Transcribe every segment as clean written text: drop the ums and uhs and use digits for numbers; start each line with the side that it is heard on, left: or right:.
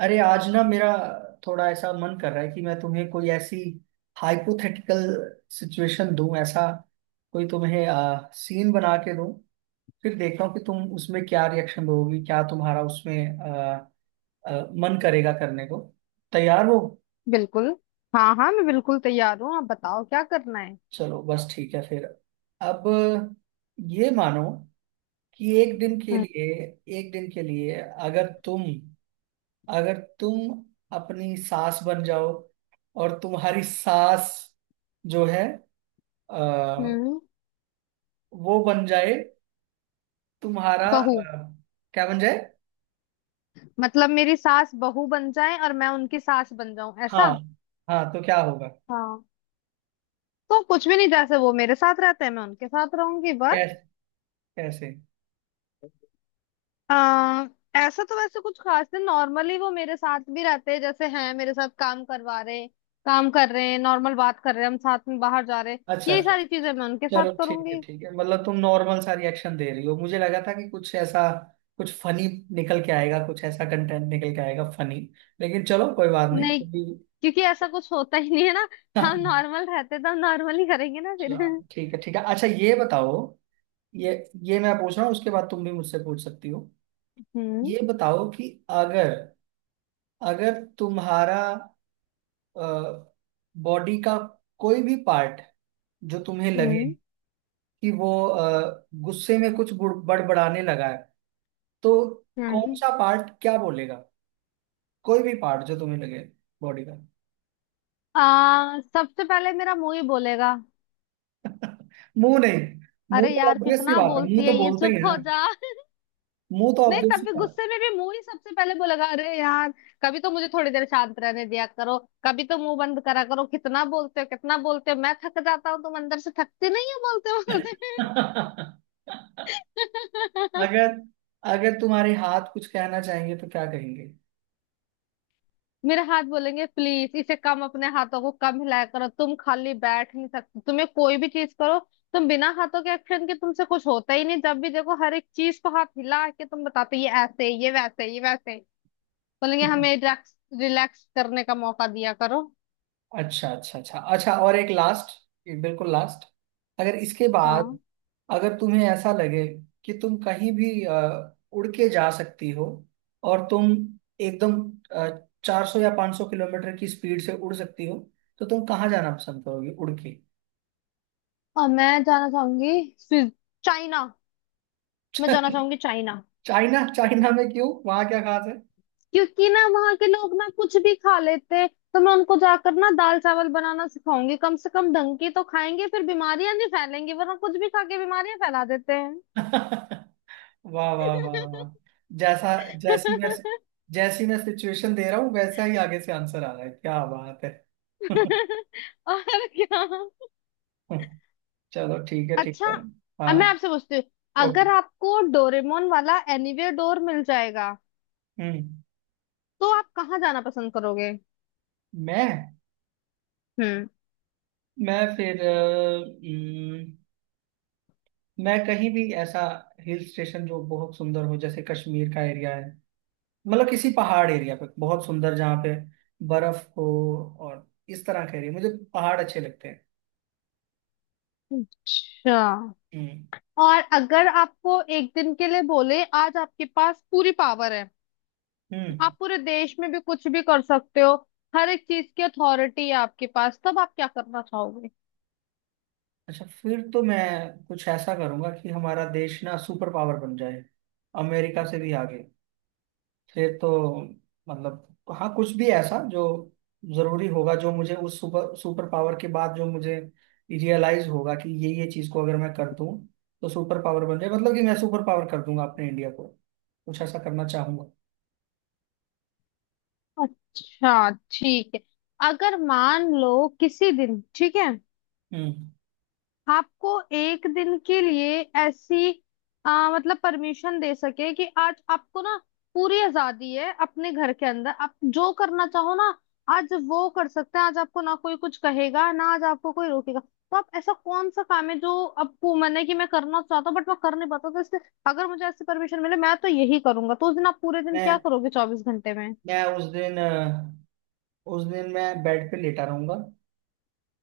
right: अरे, आज ना मेरा थोड़ा ऐसा मन कर रहा है कि मैं तुम्हें कोई ऐसी हाइपोथेटिकल सिचुएशन दूं। ऐसा कोई तुम्हें सीन बना के दूं, फिर देखता हूँ कि तुम उसमें क्या रिएक्शन दोगी, क्या तुम्हारा उसमें आ, आ, मन करेगा करने को। तैयार हो?
left: बिल्कुल। हाँ हाँ, मैं बिल्कुल तैयार हूँ। आप बताओ क्या करना है।
right: चलो, बस ठीक है फिर। अब ये मानो कि एक दिन के
left: हम्म।
right: लिए एक दिन के लिए अगर तुम अपनी सास बन जाओ, और तुम्हारी सास जो है आ,
left: हम्म।
right: वो बन जाए, तुम्हारा
left: बहू।
right: क्या बन जाए?
left: मतलब मेरी सास बहू बन जाए और मैं उनकी सास बन जाऊं,
right: हाँ।
left: ऐसा।
right: हाँ तो क्या होगा?
left: हाँ। तो कुछ भी नहीं, जैसे वो मेरे साथ रहते हैं मैं उनके साथ रहूंगी बस।
right: कैसे, कैसे?
left: आ, ऐसा तो वैसे कुछ खास नहीं। नॉर्मली वो मेरे साथ भी रहते हैं, जैसे हैं मेरे साथ काम करवा रहे, काम कर रहे हैं, नॉर्मल बात कर रहे हैं, हम साथ में बाहर जा रहे हैं।
right: अच्छा,
left: यही
right: अच्छा, अच्छा।
left: सारी चीजें मैं उनके साथ
right: चलो, ठीक है,
left: करूंगी।
right: ठीक है। मतलब तुम नॉर्मल सा रिएक्शन दे रही हो, मुझे लगा था कि कुछ ऐसा, कुछ फनी निकल के आएगा, कुछ ऐसा कंटेंट निकल के आएगा फनी। लेकिन चलो, कोई बात नहीं।
left: नहीं, क्योंकि ऐसा कुछ होता ही नहीं है ना। हम नॉर्मल रहते तो हम नॉर्मल ही करेंगे ना फिर।
right: चलो, ठीक है, ठीक है, अच्छा ये बताओ। ये ये मैं पूछ रहा हूँ, उसके बाद तुम भी मुझसे पूछ सकती हो।
left: हम्म।
right: ये बताओ कि अगर अगर तुम्हारा बॉडी का कोई भी पार्ट जो तुम्हें लगे
left: हम्म।
right: कि वो गुस्से में कुछ बड़बड़ाने लगा है, तो कौन
left: हम्म।
right: सा पार्ट क्या बोलेगा? कोई भी पार्ट जो तुम्हें लगे, बॉडी का।
left: आ सबसे पहले मेरा मुंह ही बोलेगा।
right: मुंह नहीं। मुंह
left: अरे
right: तो
left: यार
right: ऑब्वियस सी
left: कितना
right: बात है, मुंह
left: बोलती
right: तो
left: है ये,
right: बोलते ही है
left: चुप हो
right: ना।
left: जा।
right: मुंह तो
left: नहीं,
right: ऑब्वियस
left: तब
right: सी
left: भी
right: बात
left: गुस्से में भी मुंह ही सबसे पहले बोलेगा। अरे यार, कभी तो मुझे थोड़ी देर शांत रहने दिया करो। कभी तो मुंह बंद करा करो। कितना बोलते हो कितना बोलते हो, मैं थक जाता हूँ। तुम अंदर से थकते नहीं हो बोलते
right: है।
left: बोलते।
right: अगर अगर तुम्हारे हाथ कुछ कहना चाहेंगे तो क्या कहेंगे?
left: मेरे हाथ बोलेंगे, प्लीज इसे कम, अपने हाथों को कम हिलाया करो। तुम खाली बैठ नहीं सकते, तुम्हें कोई भी चीज करो, तुम बिना हाथों के एक्शन के तुमसे कुछ होता ही नहीं। जब भी देखो हर एक चीज को हाथ हिला के तुम बताते, ये ऐसे, ये वैसे, ये वैसे। बोलेंगे हमें रिलैक्स, रिलैक्स करने का मौका दिया करो।
right: अच्छा, अच्छा, अच्छा, अच्छा, और एक लास्ट, बिल्कुल लास्ट। अगर इसके बाद
left: हाँ।
right: अगर तुम्हें ऐसा लगे कि तुम कहीं भी उड़ के जा सकती हो, और तुम एकदम 400 या 500 किलोमीटर की स्पीड से उड़ सकती हो, तो तुम कहाँ जाना पसंद करोगी उड़ के?
left: और मैं जाना चाहूंगी चाइना। मैं जाना चाहूंगी चाइना।
right: चाइना? चाइना में क्यों, वहां क्या खास है?
left: क्योंकि ना वहां के लोग ना कुछ भी खा लेते हैं। तो मैं उनको जाकर ना दाल चावल बनाना सिखाऊंगी, कम से कम ढंग की तो खाएंगे, फिर बीमारियां नहीं फैलेंगी, वरना कुछ भी खा के बीमारियां फैला देते हैं।
right: वाह, वाह, वाह, वाह। जैसा, जैसी मैं जैसी मैं सिचुएशन दे रहा हूँ, वैसा ही आगे से आंसर आ रहा है। क्या बात है!
left: और क्या।
right: चलो, ठीक है, ठीक
left: अच्छा,
right: है।
left: अब
right: हाँ।
left: मैं आपसे पूछती हूँ,
right: ओके।
left: अगर आपको डोरेमोन वाला एनीवेयर डोर मिल जाएगा
right: हम्म।
left: तो आप कहाँ जाना पसंद करोगे।
right: मैं
left: हम्म।
right: मैं फिर हम्म, मैं कहीं भी ऐसा हिल स्टेशन जो बहुत सुंदर हो, जैसे कश्मीर का एरिया है। मतलब किसी पहाड़ एरिया पे, बहुत सुंदर, जहाँ पे बर्फ हो, और इस तरह का एरिया। मुझे पहाड़ अच्छे लगते हैं।
left: अच्छा।
right: हम्म।
left: और अगर आपको एक दिन के लिए बोले आज आपके पास पूरी पावर है,
right: हम्म।
left: आप पूरे देश में भी कुछ भी कर सकते हो, हर एक चीज की अथॉरिटी है आपके पास, तब आप क्या करना चाहोगे।
right: अच्छा, फिर तो मैं कुछ ऐसा करूंगा कि हमारा देश ना सुपर पावर बन जाए, अमेरिका से भी आगे। फिर तो मतलब, हाँ, कुछ भी ऐसा जो जरूरी होगा, जो मुझे उस सुपर सुपर पावर के बाद जो मुझे रियलाइज होगा कि ये चीज को अगर मैं कर दूं तो सुपर पावर बन जाए। मतलब कि मैं सुपर पावर कर दूंगा अपने इंडिया को। कुछ ऐसा करना चाहूंगा।
left: अच्छा। ठीक है। अगर मान लो किसी दिन, ठीक है,
right: हम्म।
left: आपको एक दिन के लिए ऐसी मतलब परमिशन दे सके कि आज आपको ना पूरी आजादी है, अपने घर के अंदर आप जो करना चाहो ना, आज वो कर सकते हैं। आज आपको ना कोई कुछ कहेगा, ना आज आपको कोई रोकेगा। तो आप ऐसा कौन सा काम है जो आपको मन है कि मैं करना चाहता हूँ बट मैं कर नहीं पाता तो इसलिए अगर मुझे ऐसी परमिशन मिले मैं तो यही करूंगा, तो उस दिन आप पूरे दिन क्या
right: मैं
left: करोगे 24 घंटे में?
right: मैं उस दिन उस दिन मैं बेड पे लेटा रहूंगा।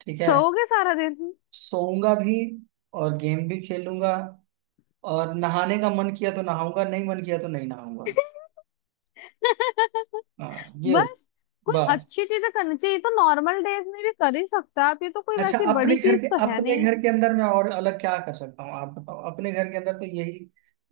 right: ठीक है,
left: सोओगे सारा दिन?
right: सोऊंगा भी, और गेम भी खेलूंगा, और नहाने का मन किया तो नहाऊंगा, नहीं मन किया तो नहीं नहाऊंगा। हाँ, ये हो
left: बस। कोई
right: बस।
left: अच्छी चीजें करनी चाहिए। ये तो नॉर्मल डेज में भी कर ही सकते हो आप। ये तो कोई
right: अच्छा,
left: वैसी बड़ी चीज तो है
right: अपने
left: नहीं।
right: घर के अंदर मैं और अलग क्या कर सकता हूँ, आप बताओ। अपने घर के अंदर तो यही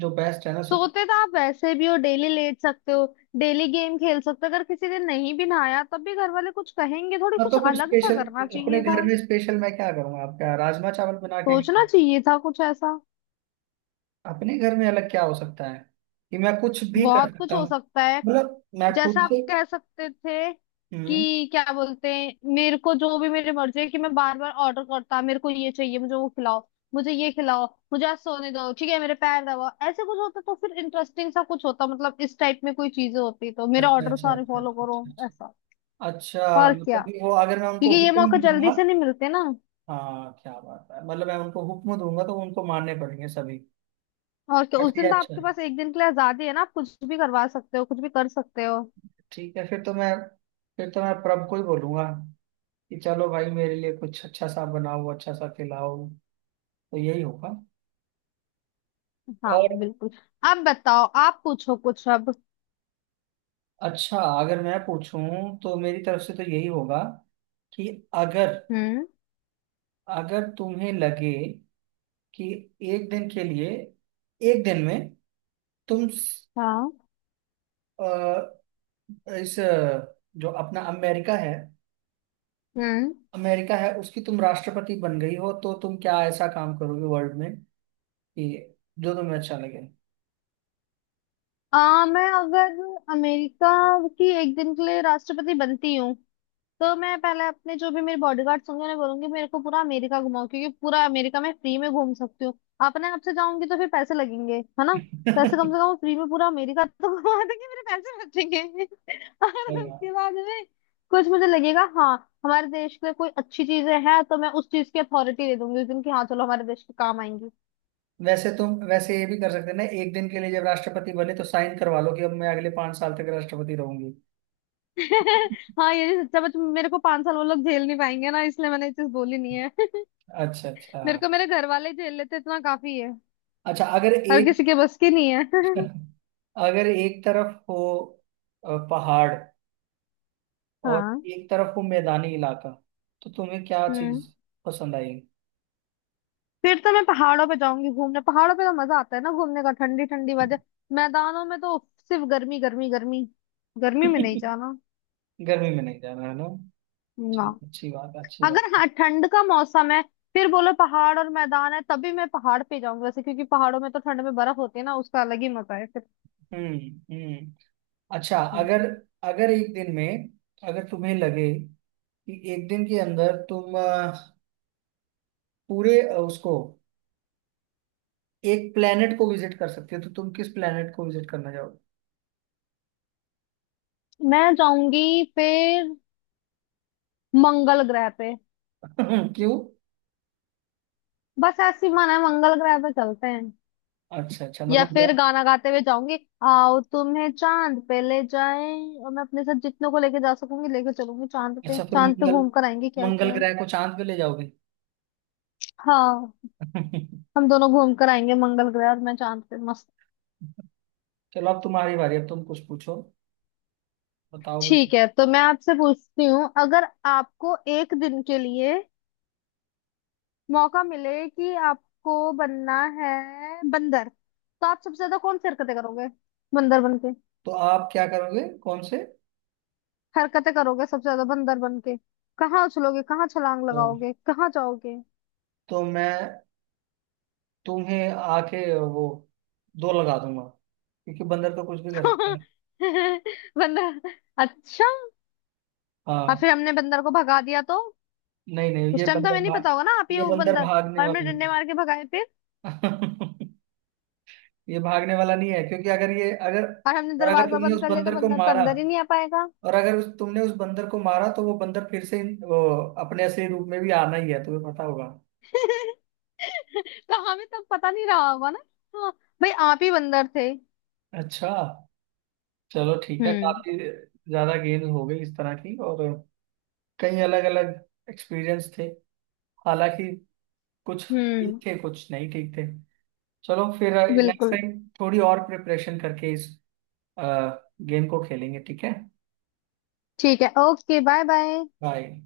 right: जो बेस्ट है ना, सो।
left: सोते तो आप वैसे भी हो डेली, लेट सकते हो, डेली गेम खेल सकते हो। अगर किसी दिन नहीं भी नहाया तब भी घर वाले कुछ कहेंगे थोड़ी,
right: हाँ तो
left: कुछ
right: फिर
left: अलग सा
right: स्पेशल,
left: करना
right: अपने
left: चाहिए था।
right: घर में स्पेशल मैं क्या करूँगा? आपका राजमा चावल बना के?
left: सोचना चाहिए था कुछ ऐसा।
right: अपने घर में अलग क्या हो सकता है कि मैं कुछ भी कर
left: बहुत कुछ
right: सकता
left: हो
right: हूँ?
left: सकता है।
right: मतलब मैं खुद
left: जैसा, आप
right: से।
left: कह सकते थे
right: हम्म।
left: कि क्या बोलते हैं मेरे को, जो भी मेरी मर्जी है कि मैं बार बार ऑर्डर करता, मेरे को ये चाहिए, मुझे वो खिलाओ, मुझे ये खिलाओ, मुझे आज सोने दो, ठीक है मेरे पैर दबाओ। ऐसे कुछ होता तो फिर इंटरेस्टिंग सा कुछ होता। मतलब इस टाइप में कोई चीजें होती तो मेरे
right: अच्छा,
left: ऑर्डर
right: अच्छा,
left: सारे
right: अच्छा,
left: फॉलो करो,
right: अच्छा,
left: ऐसा।
right: अच्छा, अच्छा
left: और क्या।
right: मतलब कि वो। अगर मैं उनको
left: क्योंकि ये
right: हुक्म
left: मौके
right: भी
left: जल्दी
right: दूंगा?
left: से नहीं मिलते ना।
right: हाँ, क्या बात है। मतलब मैं उनको हुक्म दूंगा तो उनको मानने पड़ेंगे सभी।
left: और क्या, उस
right: अच्छा,
left: दिन तो
right: अच्छा,
left: आपके पास एक दिन के लिए आजादी है ना, आप कुछ भी करवा सकते हो, कुछ भी कर सकते हो।
right: ठीक है। फिर तो मैं प्रभ को ही बोलूंगा कि चलो भाई, मेरे लिए कुछ अच्छा सा बनाओ, अच्छा सा खिलाओ। तो यही होगा। और
left: हाँ बिल्कुल। अब बताओ, आप पूछो कुछ अब।
right: अच्छा, अगर मैं पूछूं तो मेरी तरफ से तो यही होगा कि अगर,
left: हम्म।
right: अगर तुम्हें लगे कि एक दिन के लिए, एक दिन में तुम
left: हाँ।
right: अ, इस जो अपना अमेरिका है,
left: हम्म।
right: अमेरिका है, उसकी तुम राष्ट्रपति बन गई हो, तो तुम क्या ऐसा काम करोगे वर्ल्ड में कि जो तुम्हें अच्छा लगे?
left: मैं अगर अमेरिका की एक दिन के लिए राष्ट्रपति बनती हूँ तो मैं पहले अपने जो भी मेरे बॉडीगार्ड्स होंगे उन्हें बोलूंगी मेरे को पूरा अमेरिका घुमाओ, क्योंकि पूरा अमेरिका मैं फ्री में घूम सकती हूँ। अपने आप से जाऊंगी तो फिर पैसे लगेंगे है ना, तो ऐसे
right: अरे,
left: कम से कम फ्री में पूरा अमेरिका तो घुमा देंगे, मेरे पैसे बचेंगे। और
right: वाह।
left: उसके बाद में कुछ मुझे लगेगा हाँ हमारे देश के लिए कोई अच्छी चीजें हैं तो मैं उस चीज की अथॉरिटी दे दूंगी उस दिन की, हाँ चलो हमारे देश के काम आएंगी।
right: वैसे तुम वैसे ये भी कर सकते हैं ना, एक दिन के लिए जब राष्ट्रपति बने तो साइन करवा लो कि अब मैं अगले 5 साल तक राष्ट्रपति रहूंगी।
left: हाँ ये भी सच्चा बच, मेरे को 5 साल वो लोग झेल नहीं पाएंगे ना, इसलिए मैंने ये चीज बोली नहीं है।
right: अच्छा, अच्छा,
left: मेरे को मेरे घर वाले झेल लेते इतना काफी है।
right: अच्छा। अगर
left: हर
right: एक,
left: किसी के बस की नहीं है।
right: अगर एक तरफ हो पहाड़ और
left: हाँ।
right: एक तरफ हो मैदानी इलाका, तो तुम्हें क्या
left: हम्म।
right: चीज पसंद आएगी?
left: फिर तो मैं पहाड़ों पे जाऊंगी घूमने, पहाड़ों पे तो मजा आता है ना घूमने का, ठंडी ठंडी वजह। मैदानों में तो सिर्फ गर्मी गर्मी गर्मी। गर्मी में नहीं जाना।
right: गर्मी में नहीं जाना है ना।
left: ना।
right: चलो, अच्छी बात है, अच्छी बात
left: अगर
right: है।
left: हाँ ठंड का मौसम है फिर बोलो पहाड़ और मैदान है तभी मैं पहाड़ पे जाऊंगी वैसे, क्योंकि पहाड़ों में तो ठंड में बर्फ होती है ना, उसका अलग ही मजा है फिर।
right: हम्म। हम्म। अच्छा,
left: हम्म।
right: अगर, अगर एक दिन में, अगर तुम्हें लगे कि एक दिन के अंदर तुम पूरे उसको, एक प्लेनेट को विजिट कर सकते हो, तो तुम किस प्लेनेट को विजिट करना
left: मैं जाऊंगी फिर मंगल ग्रह पे।
right: चाहोगे? क्यों?
left: बस ऐसी मन है मंगल ग्रह पे चलते हैं।
right: अच्छा, अच्छा,
left: या
right: मतलब क्या।
left: फिर गाना गाते हुए जाऊंगी, आओ तुम्हें चांद पे ले जाए, और मैं अपने साथ जितनों को लेके जा सकूंगी लेके चलूंगी चांद पे,
right: अच्छा, फिर
left: चांद पे
right: मंगल
left: घूम कर आएंगे क्या
right: मंगल
left: क्या।
right: ग्रह को चांद पे ले जाओगे?
left: हाँ। हम दोनों घूम कर आएंगे, मंगल ग्रह और मैं चांद पे मस्त।
right: चलो, अब तुम्हारी बारी, अब तुम कुछ पूछो। बताओ, बताओ।
left: ठीक है, तो मैं आपसे पूछती हूँ, अगर आपको एक दिन के लिए मौका मिले कि आपको बनना है बंदर, तो आप सबसे ज्यादा कौन सी हरकतें करोगे बंदर बन के,
right: तो आप क्या करोगे, कौन से?
left: हरकतें करोगे सबसे ज्यादा बंदर बन के, कहाँ उछलोगे, कहाँ छलांग
right: तो,
left: लगाओगे, कहाँ जाओगे।
right: तो मैं तुम्हें आके वो दो लगा दूंगा, क्योंकि बंदर तो कुछ भी कर सकता है।
left: बंदर? अच्छा। और
right: हाँ।
left: फिर हमने बंदर को भगा दिया तो?
right: नहीं, नहीं,
left: उस
right: ये
left: टाइम तो हमें
right: बंदर
left: नहीं पता होगा ना आप
right: भाग,
left: ही
right: ये
left: हो वो
right: बंदर
left: बंदर।
right: भागने
left: और हमने
right: वाला
left: डंडे मार के भगाए फिर।
right: नहीं है। ये भागने वाला नहीं है, क्योंकि अगर ये अगर
left: और हमने
right: और अगर
left: दरवाजा
right: तुमने
left: बंद
right: उस
left: कर लिया तो
right: बंदर को
left: बंदर तो
right: मारा,
left: अंदर ही नहीं आ पाएगा।
right: और अगर उस तुमने उस बंदर को मारा तो वो बंदर फिर से वो अपने असली रूप में भी आना ही है, तुम्हें पता होगा।
left: तो हमें तब पता नहीं रहा होगा ना। हाँ, भाई आप ही बंदर थे।
right: अच्छा, चलो ठीक है।
left: हम्म।
right: काफी ज्यादा गेम्स हो गई इस तरह की, और कई अलग अलग एक्सपीरियंस थे। हालांकि कुछ ठीक
left: हम्म।
right: थे, कुछ नहीं ठीक थे। चलो फिर, नेक्स्ट
left: बिल्कुल।
right: टाइम थोड़ी और प्रिपरेशन करके इस गेम को खेलेंगे, ठीक है।
left: ठीक है ओके, बाय बाय।
right: बाय।